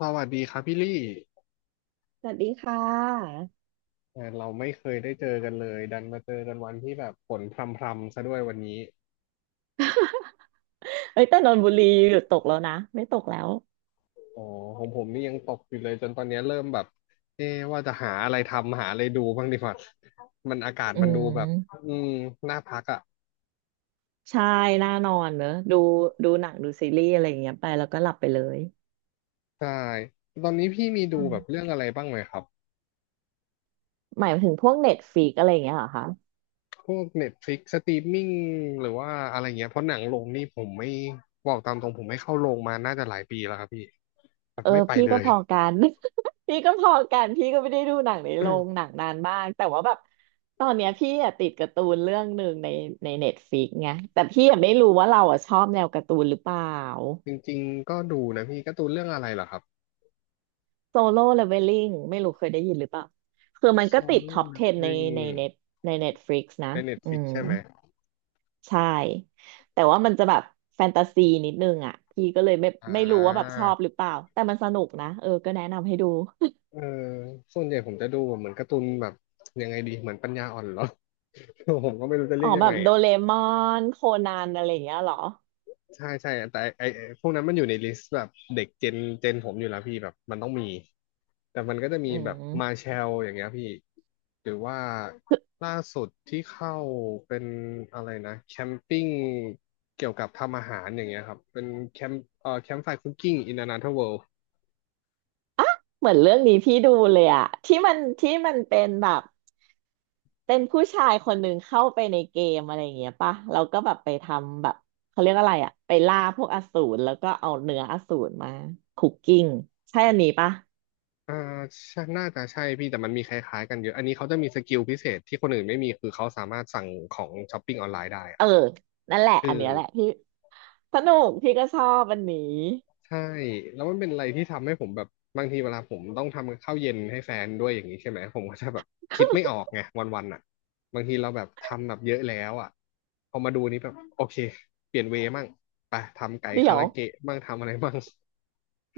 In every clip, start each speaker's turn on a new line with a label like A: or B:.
A: สวัสดีครับพี่ลี่
B: สวัสดีค่ะ
A: แหมเราไม่เคยได้เจอกันเลยดันมาเจอกันวันที่แบบฝนพรำๆซะด้วยวันนี้
B: เอ้ยแต่นนทบุรีหยุดตกแล้วนะไม่ตกแล้ว
A: อ๋อของผมนี่ยังตกอยู่เลยจนตอนนี้เริ่มแบบเอ๊ะว่าจะหาอะไรทำหาอะไรดูบ้างดีกว่ามันอากาศ
B: อื
A: มันดูแบบ
B: ม
A: อืมน่าพักอ่ะ
B: ใช่น่านอนเนอะดูหนังดูซีรีส์อะไรอย่างเงี้ยไปแล้วก็หลับไปเลย
A: ใช่ตอนนี้พี่มีดู
B: อื
A: แบบเรื่
B: ม
A: องอะไรบ้างไหมครับ
B: หมายถึงพวกเน็ตฟ i ิกอะไรอย่างเงี้ยเหรอคะ
A: พวก Netflix สตรีมมิ่งหรือว่าอะไรเงี้ยเพราะหนังลงนี่ผมไม่บอกตามตรงผมไม่เข้าโรงมาน่าจะหลายปีแล้วครับพี่แบบ
B: เออ
A: ไม่ไป
B: พี่
A: เล
B: ก็
A: ย
B: พอกัน พี่ก็พอกันพี่ก็ไม่ได้ดูหนังในโรง หนังนานมากแต่ว่าแบบตอนเนี้ยพี่อะติดการ์ตูนเรื่องหนึ่งในเน็ตฟลิกไงแต่พี่อะไม่รู้ว่าเราอะชอบแนวการ์ตูนหรือเปล่า
A: จริงๆก็ดูนะพี่การ์ตูนเรื่องอะไรเหรอครับ
B: โซโล่เลเวลลิ่งไม่รู้เคยได้ยินหรือเปล่าคือมัน
A: โซ
B: ก็ติดท็
A: โล่
B: อป
A: นัก
B: 10
A: เรง
B: ในเน็ตในเน็ตฟลิกซ์นะ
A: ในเน็ตฟ
B: อื
A: ลิก
B: ม
A: ใช่ไหม
B: ใช่แต่ว่ามันจะแบบแฟนตาซีนิดนึงอ่ะพี่ก็เลยไม่
A: อ่
B: ไม่รู้ว่าแบบ
A: า
B: ชอบหรือเปล่าแต่มันสนุกนะเออก็แนะนำให้ดู
A: เออส่วนใหญ่ผมจะดูแบบเหมือนการ์ตูนแบบยังไงดีเหมือนปัญญาอ่อนเหรอ ผมก็ไม่รู้จะ
B: อ๋
A: เรี
B: อ
A: ยกยั
B: แบ
A: งไง
B: บโดเรมอนโคนันอะไรอย่างเงี้ยเหรอ
A: ใช่ใช่แต่ไอไอ้พวกนั้นมันอยู่ในลิสต์แบบเด็กเจนเจนผมอยู่แล้วพี่แบบมันต้องมีแต่มันก็จะมี
B: อื
A: แบบมา
B: ม
A: เชลอย่างเงี้ยพี่หรือว่าล่าสุดที่เข้าเป็นอะไรนะแคมปิ้งเกี่ยวกับทำอาหารอย่างเงี้ยครับเป็นแคมแคมป์ไฟคุกกิ้งอินอนาเธอร์เวิล
B: เหมือนเรื่องนี้พี่ดูเลยอะที่มันเป็นแบบเป็นผู้ชายคนหนึ่งเข้าไปในเกมอะไรอย่างเงี้ยป่ะเราก็แบบไปทำแบบเขาเรียกอะไรอะไปล่าพวกอสูรแล้วก็เอาเนื้ออสูรมาคุกกิ้งใช่อันนี้ป่ะ
A: อ่าใช่น่าจะใช่พี่แต่มันมีคล้ายๆกันเยอะอันนี้เขาจะมีสกิลพิเศษที่คนอื่นไม่มีคือเขาสามารถสั่งของช้อปปิ้งออนไลน์ได้
B: เอ
A: อะ
B: อนั่นแหละ
A: เอ
B: อันเนี้ยแหละ
A: อ
B: พี่สนุกพี่ก็ชอบอันนี้
A: ใช่แล้วมันเป็นอะไรที่ทำให้ผมแบบบางทีเวลาผมต้องทำข้าวเย็นให้แฟนด้วยอย่างนี้ใช่ไหมผมก็จะแบบคิดไม่ออกไงวันๆอ่ะบางทีเราแบบทำแบบเยอะแล้วอ่ะพอมาดูนี้แบบโอเคเปลี่ยนเวย์มั่งไปทำไก่
B: เดี๋ย
A: คา
B: ว
A: ราเกะมั่งทำอะไรมั่ง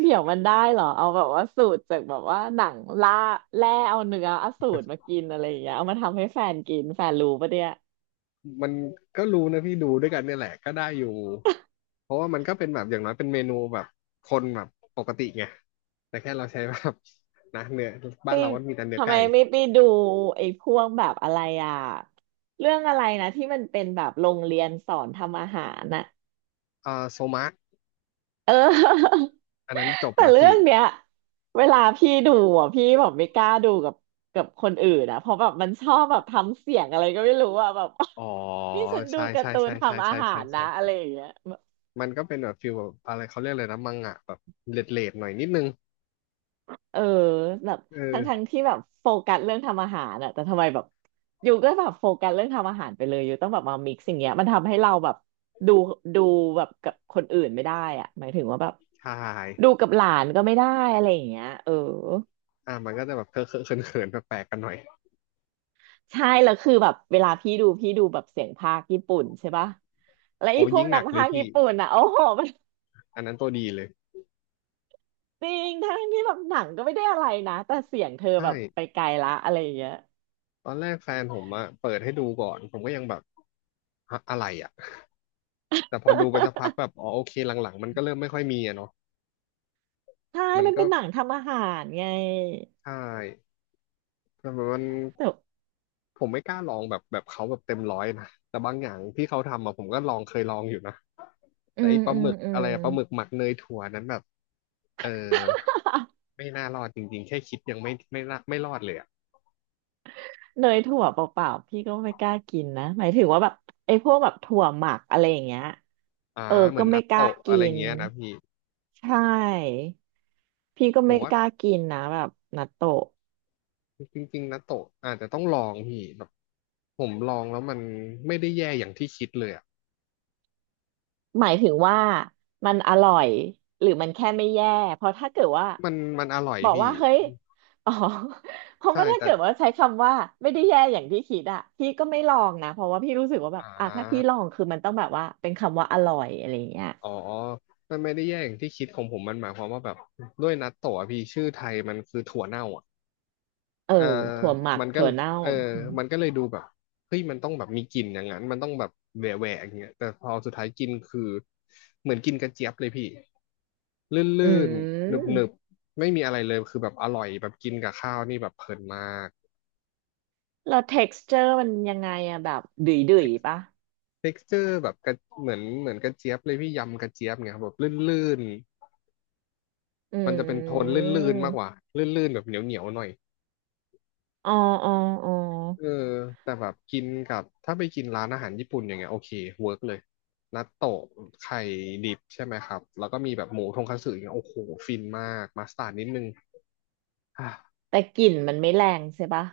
B: เดี๋ยวมันได้เหรอเอาแบบว่าสูตรจากแบบว่าหนังล่าแร่เอาเนื้ออสูรมากินอะไรอย่างเงี้ยเอามาทำให้แฟนกินแฟนรู้ปะเนี่ย
A: มันก็รู้นะพี่ดูด้วยกันเนี่ยแหละก็ได้อยู่เพราะว่ามันก็เป็นแบบอย่างน้อยเป็นเมนูแบบคนแบบปกติไงแต่แค่เราใช้แบบนะเนื้อ
B: ไป
A: บ้านเราก็มีแต่เนื้อ
B: ทำไม
A: ไก่
B: ไม่ไปดูไอ้พวกแบบอะไรอ่ะเรื่องอะไรนะที่มันเป็นแบบโรงเรียนสอนทำอาหารน่ะ
A: อ่าโซมะ
B: เออ
A: อันนั้นจ บ
B: แต่
A: แล้ว
B: เรื่อ
A: พี่
B: งเนี้ยเวลาพี่ดูอ่ะพี่แบบไม่กล้าดูกับคนอื่นอ่ะเพราะแบบมันชอบแบบทำเสียงอะไรก็ไม่รู้อ่ะแบบ
A: อ๋อ
B: นี่ฉันดู
A: ใช่
B: กา
A: ใช่
B: ร์ตูน
A: ใช่ใช่
B: ทำอา
A: ใช่
B: หา
A: ใช่
B: รนะ
A: ใช่
B: อะไรอ
A: ใช่
B: ย่างเงี้ย
A: มันก็เป็นแบบฟิลแบบอะไรเขาเรียกเลยนะมังงะแบบเลดเลดๆหน่อยนิดนึง
B: เออแบบ
A: เ
B: ทั้ง
A: ออ
B: ที่แบบโฟกัสเรื่องทำอาหารอะแต่ทำไมแบบอยู่ก็แบบโฟกัสเรื่องทำอาหารไปเลยอยู่ต้องแบบมามิกซ์อย่างเงี้ยมันทำให้เราแบบดูดูแบบกับคนอื่นไม่ได้อะหมายถึงว่าแบบ
A: ใช่
B: ดูกับหลานก็ไม่ได้อะไรอย่างเงี้ยเออ
A: อ่ะมันก็จะแบบเคอะเคอะเขินเขินแปลกๆกันหน่อย
B: ใช่แล้วคือแบบเวลาพี่ดูแบบเสียงพากย์ญี่ปุ่นใช่ปะแล้วไอ้
A: โอ้
B: พว
A: ยิ่
B: ก
A: งห
B: นั
A: นั
B: ก
A: กเล
B: พา
A: ย
B: กย์
A: พี่
B: ญี่ปุ่นอ่ะโอ้โหมัน
A: อันนั้นตัวดีเลย
B: จริงทั้งที่แบบหนังก็ไม่ได้อะไรนะแต่เสียงเธอ
A: ใช่
B: แบบไปไกลละอะไรอย่างเงี้ย
A: ตอนแรกแฟนผมอะเปิดให้ดูก่อนผมก็ยังแบบฮะอะไรอะแต่พอดูไปสักพักแบบอ๋อโอเคหลังๆมันก็เริ่มไม่ค่อยมีอะเนาะ
B: ใช่
A: มัน
B: มัน
A: ก็
B: เป็นหนังทำอาหารไง
A: ใช่แต่มัน
B: แต่
A: ผมไม่กล้าลองแบบแบบเขาแบบเต็มร้อยนะแต่บางอย่างที่เขาทำอะผมก็ลองเคยลองอยู่นะ
B: อื
A: แต่ไอ
B: ม
A: ปลา
B: อื
A: ห
B: ม
A: มึก
B: อื
A: อะ
B: ม
A: ไรอะปลาหมึกหมักเนยถั่วนั้นแบบเออไม่น่ารอดจริงๆแค่คิดยังไม่ไม่น่าไม่รอดเลยอ่ะ
B: เนยถั่วเปล่าๆพี่ก็ไม่กล้ากินนะหมายถึงว่าแบบไอ้พวกแบบถั่วหมักอะไรอย่างเงี้ย
A: อ่า
B: เออ
A: เหมื
B: ก็
A: อน
B: ไม่
A: นัต
B: กล้า
A: โตะอะ
B: กิ
A: ไร
B: น
A: เงี้ยนะพี่
B: ใช่พี่ก็
A: ผม
B: ไม่
A: ว่า
B: กล้ากินนะแบบนัตโตะ
A: จริงๆนัตโตะอาจจะต้องลองพี่แบบผมลองแล้วมันไม่ได้แย่อย่างที่คิดเลยอ่ะ
B: หมายถึงว่ามันอร่อยหรือมันแค่ไม่แย่เพราะถ้าเกิดว่า
A: มันมันอร่อย
B: บอก
A: พี่
B: ว่าเฮ้ยอ๋อ เพราะ
A: ใช่
B: ว่าถ้า
A: แต่
B: เกิดว่าใช้คำว่าไม่ได้แย่อย่างที่คิดอะพี่ก็ไม่ลองนะเพราะว่าพี่รู้สึกว่าแบบ
A: อ่
B: อ่ะถ้าพี่ล
A: า
B: องคือมันต้องแบบว่าเป็นคำว่าอร่อยอะไรอย่างเงี้ย
A: อ๋อมันไม่ได้แย่อย่างที่คิดของผมมันหมายความว่าแบบด้วยนัตโตะอะพี่ชื่อไทยมันคือถั่วเน่าอะ
B: เออ
A: เออ
B: ถั่วหมัก
A: มันก็
B: ถั่วเน่า
A: เออ
B: อืม
A: มันก็เลยดูแบบเฮ้ยมันต้องแบบมีกลิ่นอย่างนั้นมันต้องแบบแหวะแหวะอย่างเงี้ยแต่พอสุดท้ายกินคือเหมือนกินกระเจี๊ยบเลยพี่
B: อื
A: ลื่นๆหนึบ
B: ม
A: ๆไม่มีอะไรเลยคือแบบอร่อยแบบกินกับข้าวนี่แบบเพลินมาก
B: แล้ว texture มันยังไงอะแบบดุยดุยปะ
A: t e เจอร์แบบกระเหมือนเหมือนกระเจี๊ยบเลยพี่ยำกระเจี๊ยบเนี่ยครับแบบลื่น
B: อื
A: ๆมันจะเป็นโทน
B: ม
A: ลื่นๆมากกว่าลื่นๆแบบเหนียวๆหน่อย
B: อ๋ออ๋ออ๋อ
A: เออแต่แบบกินกับถ้าไปกินร้านอาหารญี่ปุ่นอย่างเงี้ยโอเคเวิร์กเลยนัตโตะไข่ดิบใช่ไหมครับแล้วก็มีแบบหมูทงคัตสึอย่างเงี้ยโอ้โหฟินมากมัสตาร์ดนิดนึงอ่ะ
B: แต่กลิ่นมันไม่แรงใช่ปะ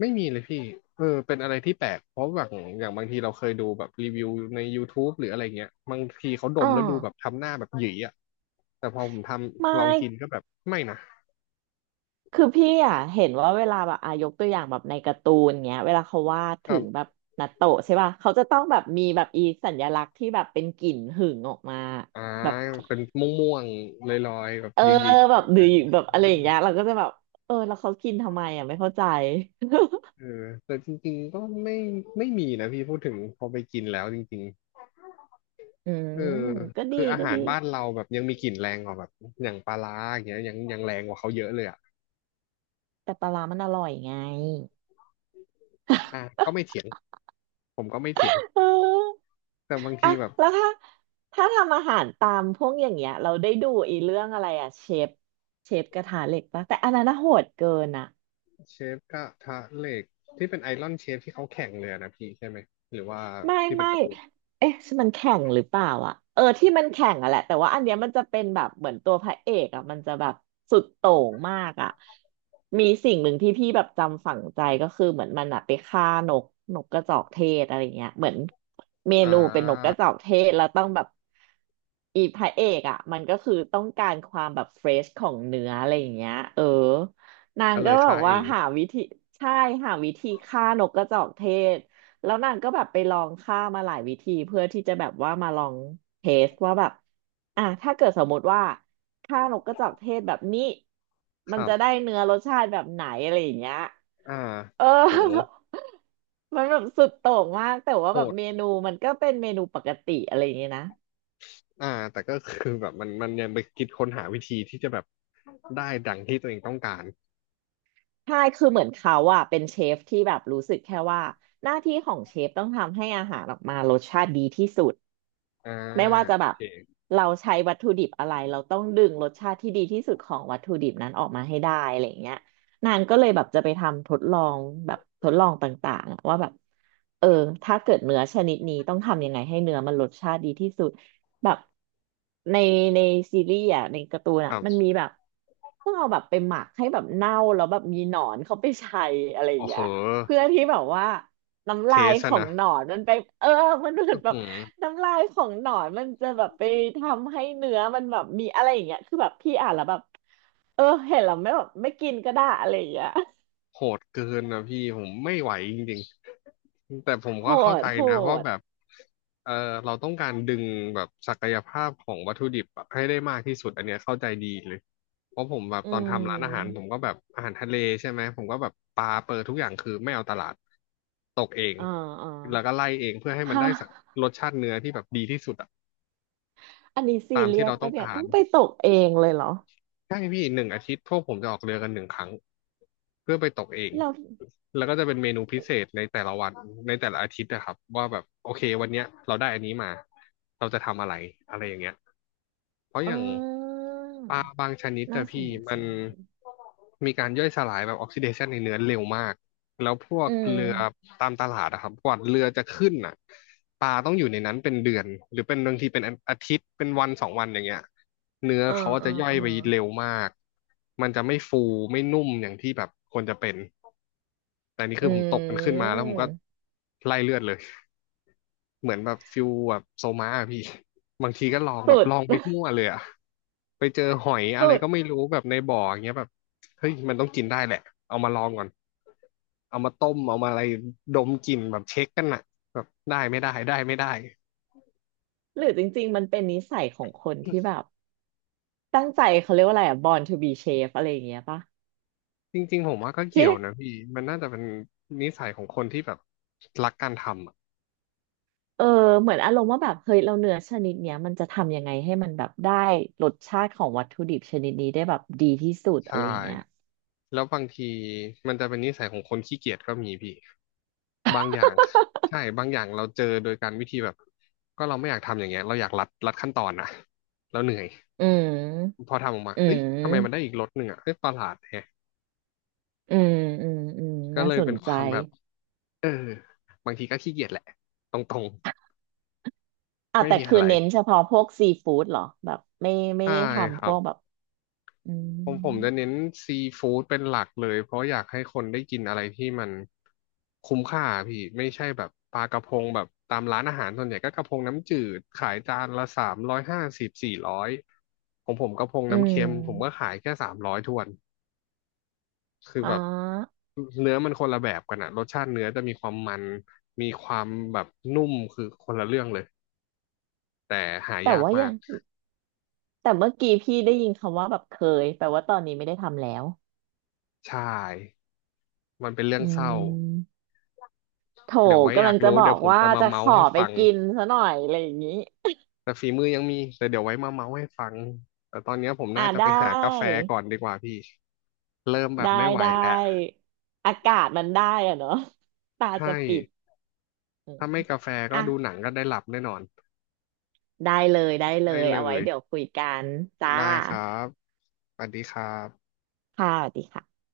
A: ไม่มีเลยพี่เออเป็นอะไรที่แปลกเพราะแบบอย่างบางทีเราเคยดูแบบรีวิวใน YouTube หรืออะไรเงี้ยบางทีเขาด
B: อ๋อ
A: มแล้วดูแบบทำหน้าแบบหยีอ่ะแต่พอผมท
B: ไม่
A: ำลองกินก็แบบไม่นะ
B: คือพี่อะเห็นว่าเวลาแบบอายกตัวอย่างแบบในการ์ตูนเงี้ยเวลาเขาวาด
A: ค
B: ถึ
A: รับ
B: งแบบนาโตะใช่ปะเขาจะต้องแบบมีแบบอีสัญลักษณ์ที่แบบเป็นกลิ่นหึ่งออกมา
A: อ่า
B: แบบ
A: เป็นม่วงๆลอยๆแบบ
B: เออ
A: หยี
B: แบบดุอแบบอะไรอย่าง
A: ๆ
B: เงี้ยเราก็จะแบบเออแล้วเขากินทำไมอ่ะไม่เข้าใจ
A: เออแต่จริงๆก็ไม่มีนะพี่พูดถึงพอไปกินแล้วจริง
B: อื
A: ๆเอ
B: ม
A: อ
B: ก็ดี
A: คืออา
B: ก็
A: หา
B: ดี
A: รบ้านเราแบบยังมีกลิ่นแรงกว่าแบบอย่างปลาร้าอย่างเงี้ยยังแรงกว่าเขาเยอะเลยอ่ะ
B: แต่ปลาร้ามันอร่อยไง
A: อ่ะก็ไม่ เถียงผมก็ไม่เถียง
B: เออ
A: แต่บาง
B: อะ
A: ทีแบบ
B: แล้วถ้าถ้าทำอาหารตามพวกอย่างเงี้ยเราได้ดูอีเรื่องอะไรอะเชฟเชฟกระทะเหล็กปะแต่อันนั้นน่ะโหดเกินอะ
A: เชฟกระทะเหล็กที่เป็นไอรอนเชฟที่เขาแข่งเลยอะนะพี่ใช่ไหมหรือว่า
B: ไม่
A: ที่เป็น
B: ไม่
A: การ์ตูน
B: เอ๊ะมันแข่งหรือเปล่าอ่ะเออที่มันแข่งอ่ะแหละแต่ว่าอันเนี้ยมันจะเป็นแบบเหมือนตัวพระเอกอ่ะมันจะแบบสุดโต่งมากอ่ะมีสิ่งหนึ่งที่พี่แบบจำฝังใจก็คือเหมือนมันอะไปฆ่านกกระจอกเทศอะไรเงี้ยเหมือนเม
A: อ่
B: นูเป็นนกก
A: า
B: ระจอกเทศแล้วต้องแบบอีพระเอกอ่ะมันก็คือต้องการความแบบเฟรชของเนื้ออะไรอย่างเงี้ยเออนาง
A: ก็เล
B: ก็
A: ย
B: แบ
A: ฆ่า
B: บ
A: เอ
B: ว่า
A: ง
B: หาวิธีใช่หาวิธีฆ่านกกระจอกเทศ แล้วนางก็แบบไปลองฆ่ามาหลายวิธีเพื่อที่จะแบบว่ามาลองเทสว่าแบบอ่ะถ้าเกิดสมมติว่าฆ่านกกระจอกเทศแบบนี้
A: ค
B: มัน
A: รั
B: จะได้
A: บ
B: เนื้อรสชาติแบบไหนอะไรอย่างเงี้ย
A: อ่า
B: เออ
A: โห
B: มันแบบสุดโต่งมากแต่ว่า
A: โห
B: แบบ
A: ด
B: เมนูมันก็เป็นเมนูปกติอะไรอย่างเงี้ยนะ
A: อ่าแต่ก็คือแบบมันยังไปคิดค้นหาวิธีที่จะแบบได้ดังที่ตัวเองต้องการ
B: ใช่คือเหมือนเขาอะเป็นเชฟที่แบบรู้สึกแค่ว่าหน้าที่ของเชฟต้องทำให้อาหารออกมารสชาติดีที่สุด
A: อ่า
B: ไม่ว่าจะ
A: โอ
B: แบบ
A: เค
B: เราใช้วัตถุดิบอะไรเราต้องดึงรสชาติที่ดีที่สุดของวัตถุดิบนั้นออกมาให้ได้อะไรอย่างเงี้ยนางก็เลยแบบจะไปทำทดลองแบบทดลองต่างๆอะว่าแบบเออถ้าเกิดเนื้อชนิดนี้ต้องทำยังไงให้เนื้อมันรสชาติดีที่สุดแบบในในซีรีส์อ่ะในการ์ตูน
A: ค
B: อ่ะ
A: รั
B: มัน
A: บ
B: มีแบบต้องเอาแบบไปหมักให้แบบเน่าแล้วแบบมีหนอนเขาไปใช้อะไรอย่า
A: โอ้
B: ง
A: โห
B: เงี้ยเพื่อที่แบบว่าน้ำ
A: เท
B: ลาย
A: ส
B: ข
A: อะ
B: อง
A: นะ
B: หนอนมันไปเออมันเหมือ
A: อื้
B: น
A: อ
B: แบบ
A: หือ
B: น้ำลายของหนอนมันจะแบบไปทำให้เนื้อมันแบบมีอะไรอย่างเงี้ยคือแบบพี่อ่านแล้วแบบเออเห็นแล้วไม่แบบไม่กินก็ได้อะไรอย่างเงี้ย
A: โหดเกินนะพี่ผมไม่ไหวจริงๆแต่ผม
B: โห
A: ก็เข้าใจ
B: ดโห
A: นะว่า
B: ด
A: แบบเออเราต้องการดึงแบบศักยภาพของวัตถุดิบอะให้ได้มากที่สุดอันเนี้ยเข้าใจดีเลยเพราะผมแบบ
B: อื
A: ตอนทำร้านอาหารผม
B: ม
A: ก็แบบอาหารทะเลใช่ไหมผมก็แบบปลาเปิดทุกอย่างคือไม่เอาตลาดตกเอง
B: อ่าอ่า
A: แล้วก็ไล่เองเพื่อให้มันได้
B: ฮะ
A: สักรสชาติเนื้อที่แบบดีที่สุดอะ
B: อันนี้ซี
A: ตาม
B: เรี
A: ที่
B: ยส
A: เราต้อ
B: ปะ
A: ง
B: เนี่ย
A: กา
B: ต้
A: ร
B: องไปตกเองเลยเหรอ
A: ใช่พี่หนึ่งอาทิตย์พวกผมจะออกเรือกันหนึ่งครั้งเพื่อไปตกเอง
B: เรา
A: แล้วก็จะเป็นเมนูพิเศษในแต่ละวันในแต่ละอาทิตย์นะครับว่าแบบโอเควันเนี้ยเราได้อันนี้มาเราจะทำอะไรอะไรอย่างเงี้ยเพราะอ
B: อ่
A: ย่าง
B: า
A: ปลาบางชนิด
B: น่า
A: อะ
B: ส
A: พี่
B: น
A: มั
B: ใจ
A: นมีการย่อยสลายแบบออกซิเดชันในเนื้อเร็วมาก แล้วพวก
B: อืม
A: เรือตามตลาดอะครับกว่าเรือจะขึ้นอ่ะปลาต้องอยู่ในนั้นเป็นเดือนหรือเป็นบางทีเป็นอาทิตย์เป็นวันสองวันอย่างเงี้ยเนื้อ
B: อ่า
A: เขา
B: อ่า
A: จะย่อย
B: อ่า
A: ไปเร็วมากมันจะไม่ฟูไม่นุ่มอย่างที่แบบควรจะเป็นแต่นี่
B: อื
A: คือผมตกมันขึ้นมาแล้วผมก็
B: ม
A: ไล่เลือดเลย เหมือนแบบฟิลแบบโซมาอะพี่ บางทีก็ลองแบ
B: สุ
A: บ
B: ด
A: ลองไปทั่วเลยอะไปเจอหอย อะไร
B: สุด
A: ก็ไม่รู้แบบในบ่ออย่างเงี้ยแบบเฮ้ยมันต้องกินได้แหละเอามาลองก่อนเอามาต้มเอามาอะไรดมกลิ่นแบบเช็คกันอะแบบได้ไม่ได้ได้ไม่ได้
B: หรือจริงๆมันเป็นนิสัยของคนที่แบบ ตั้งใจเขาเรียกว่าอะไรอะ born to be chef อะไรอย่างเงี้ยปะ
A: จริงๆผมว่าก็เกี่
B: ที่
A: ยวนะพี่มันน่าจะเป็นนิสัยของคนที่แบบรักการทำอ่ะ
B: เออเหมือนอารมณ์ว่าแบบเฮ้ยเราเนื้อชนิดเนี้ยมันจะทำยังไงให้มันแบบได้รสชาติของวัตถุดิบชนิดนี้ได้แบบดีที่สุดอะ
A: ใช่
B: ไรอย่างเงี้ย
A: แล้วบางทีมันจะเป็นนิสัยของคนขี้เกียจก็มีพี่บางอย่างใช่บางอย่างเราเจอโดยการวิธีแบบก็เราไม่อยากทำอย่างเงี้ยเราอยากรัดขั้นตอนนะเราเหนื่อย
B: อืม
A: พอทำออกมา
B: อื
A: เอ้ยทำไมมันได้
B: ม
A: อีกรสหนึ่งอ่ะเอ้ยประหลาดแฮะ
B: อืมอืมอืม
A: ก็
B: น่า
A: เลย
B: ส
A: เป็
B: น
A: นค
B: ใจ
A: วามแบบเออบางทีก็ขี้เกียจแหละตรงๆ
B: อ่ะ
A: ไม่
B: แต่
A: มี
B: คื
A: อะ
B: อ
A: ไร
B: เน้นเฉพาะพวกซีฟู้ดเหรอแบบไม่
A: ใช่
B: ได้
A: ค
B: ทำพ
A: รับ
B: วกแบบอืม
A: ผมจะเน้นซีฟู้ดเป็นหลักเลยเพราะอยากให้คนได้กินอะไรที่มันคุ้มค่าพี่ไม่ใช่แบบปลากระพงแบบตามร้านอาหารส่วนใหญ่ก็กระพงน้ำจืดขายจานละ350-400ของผมกระพง
B: อื
A: น้ำเค็มผมก็
B: ม
A: ขายแค่สามร้อยทวนคือ
B: อ่
A: แบบ
B: า
A: เนื้อมันคนละแบบกันอะรสชาติเนื้อจะมีความมันมีความแบบนุ่มคือคนละเรื่องเลยแต่หา
B: แต่
A: ยาก
B: ว่า
A: มา
B: ยั
A: ก
B: งแต่เมื่อกี้พี่ได้ยินคำว่าแบบเคยแปลว่าตอนนี้ไม่ได้ทำแล้ว
A: ใช่มันเป็นเรื่อ
B: อื
A: งเศร้า
B: ม โถ
A: เดี๋ยวไว้อ
B: กำ
A: ยา
B: ลั
A: ก
B: งจะ
A: รู้
B: บอ
A: เดี๋ยว
B: ก
A: ผม
B: ว่า
A: จะมา
B: จะข
A: เมาส์
B: อ
A: ให้
B: ไป
A: ฟัง
B: กินซะหน่อยอะไรอย่างนี้
A: แต่ฝีมือยังมีแต่เดี๋ยวไว้มาเมาส์ให้ฟังแต่ตอนเนี้ยผม
B: อ่ะ
A: น่าจะไป
B: ได้
A: หากาแฟก่อนดีกว่าพี่เริ่มแบบ
B: ได้
A: ไม่ไหว
B: ได้
A: แล้ว
B: อากาศมันได้อะเนาะ ตาจะ
A: ใช่
B: ปิดอืม
A: ถ้าไม่กาแฟก็
B: อ่ะ
A: ดูหนังก็ได้หลับแน่นอน
B: ได้เลยได้เล
A: ได้
B: ย
A: เล
B: เอาไว้
A: ย
B: เดี๋ยวคุยกันจ้า
A: ได้ครับสวัสดีครับ
B: ค่ะสวัสดีค่ะ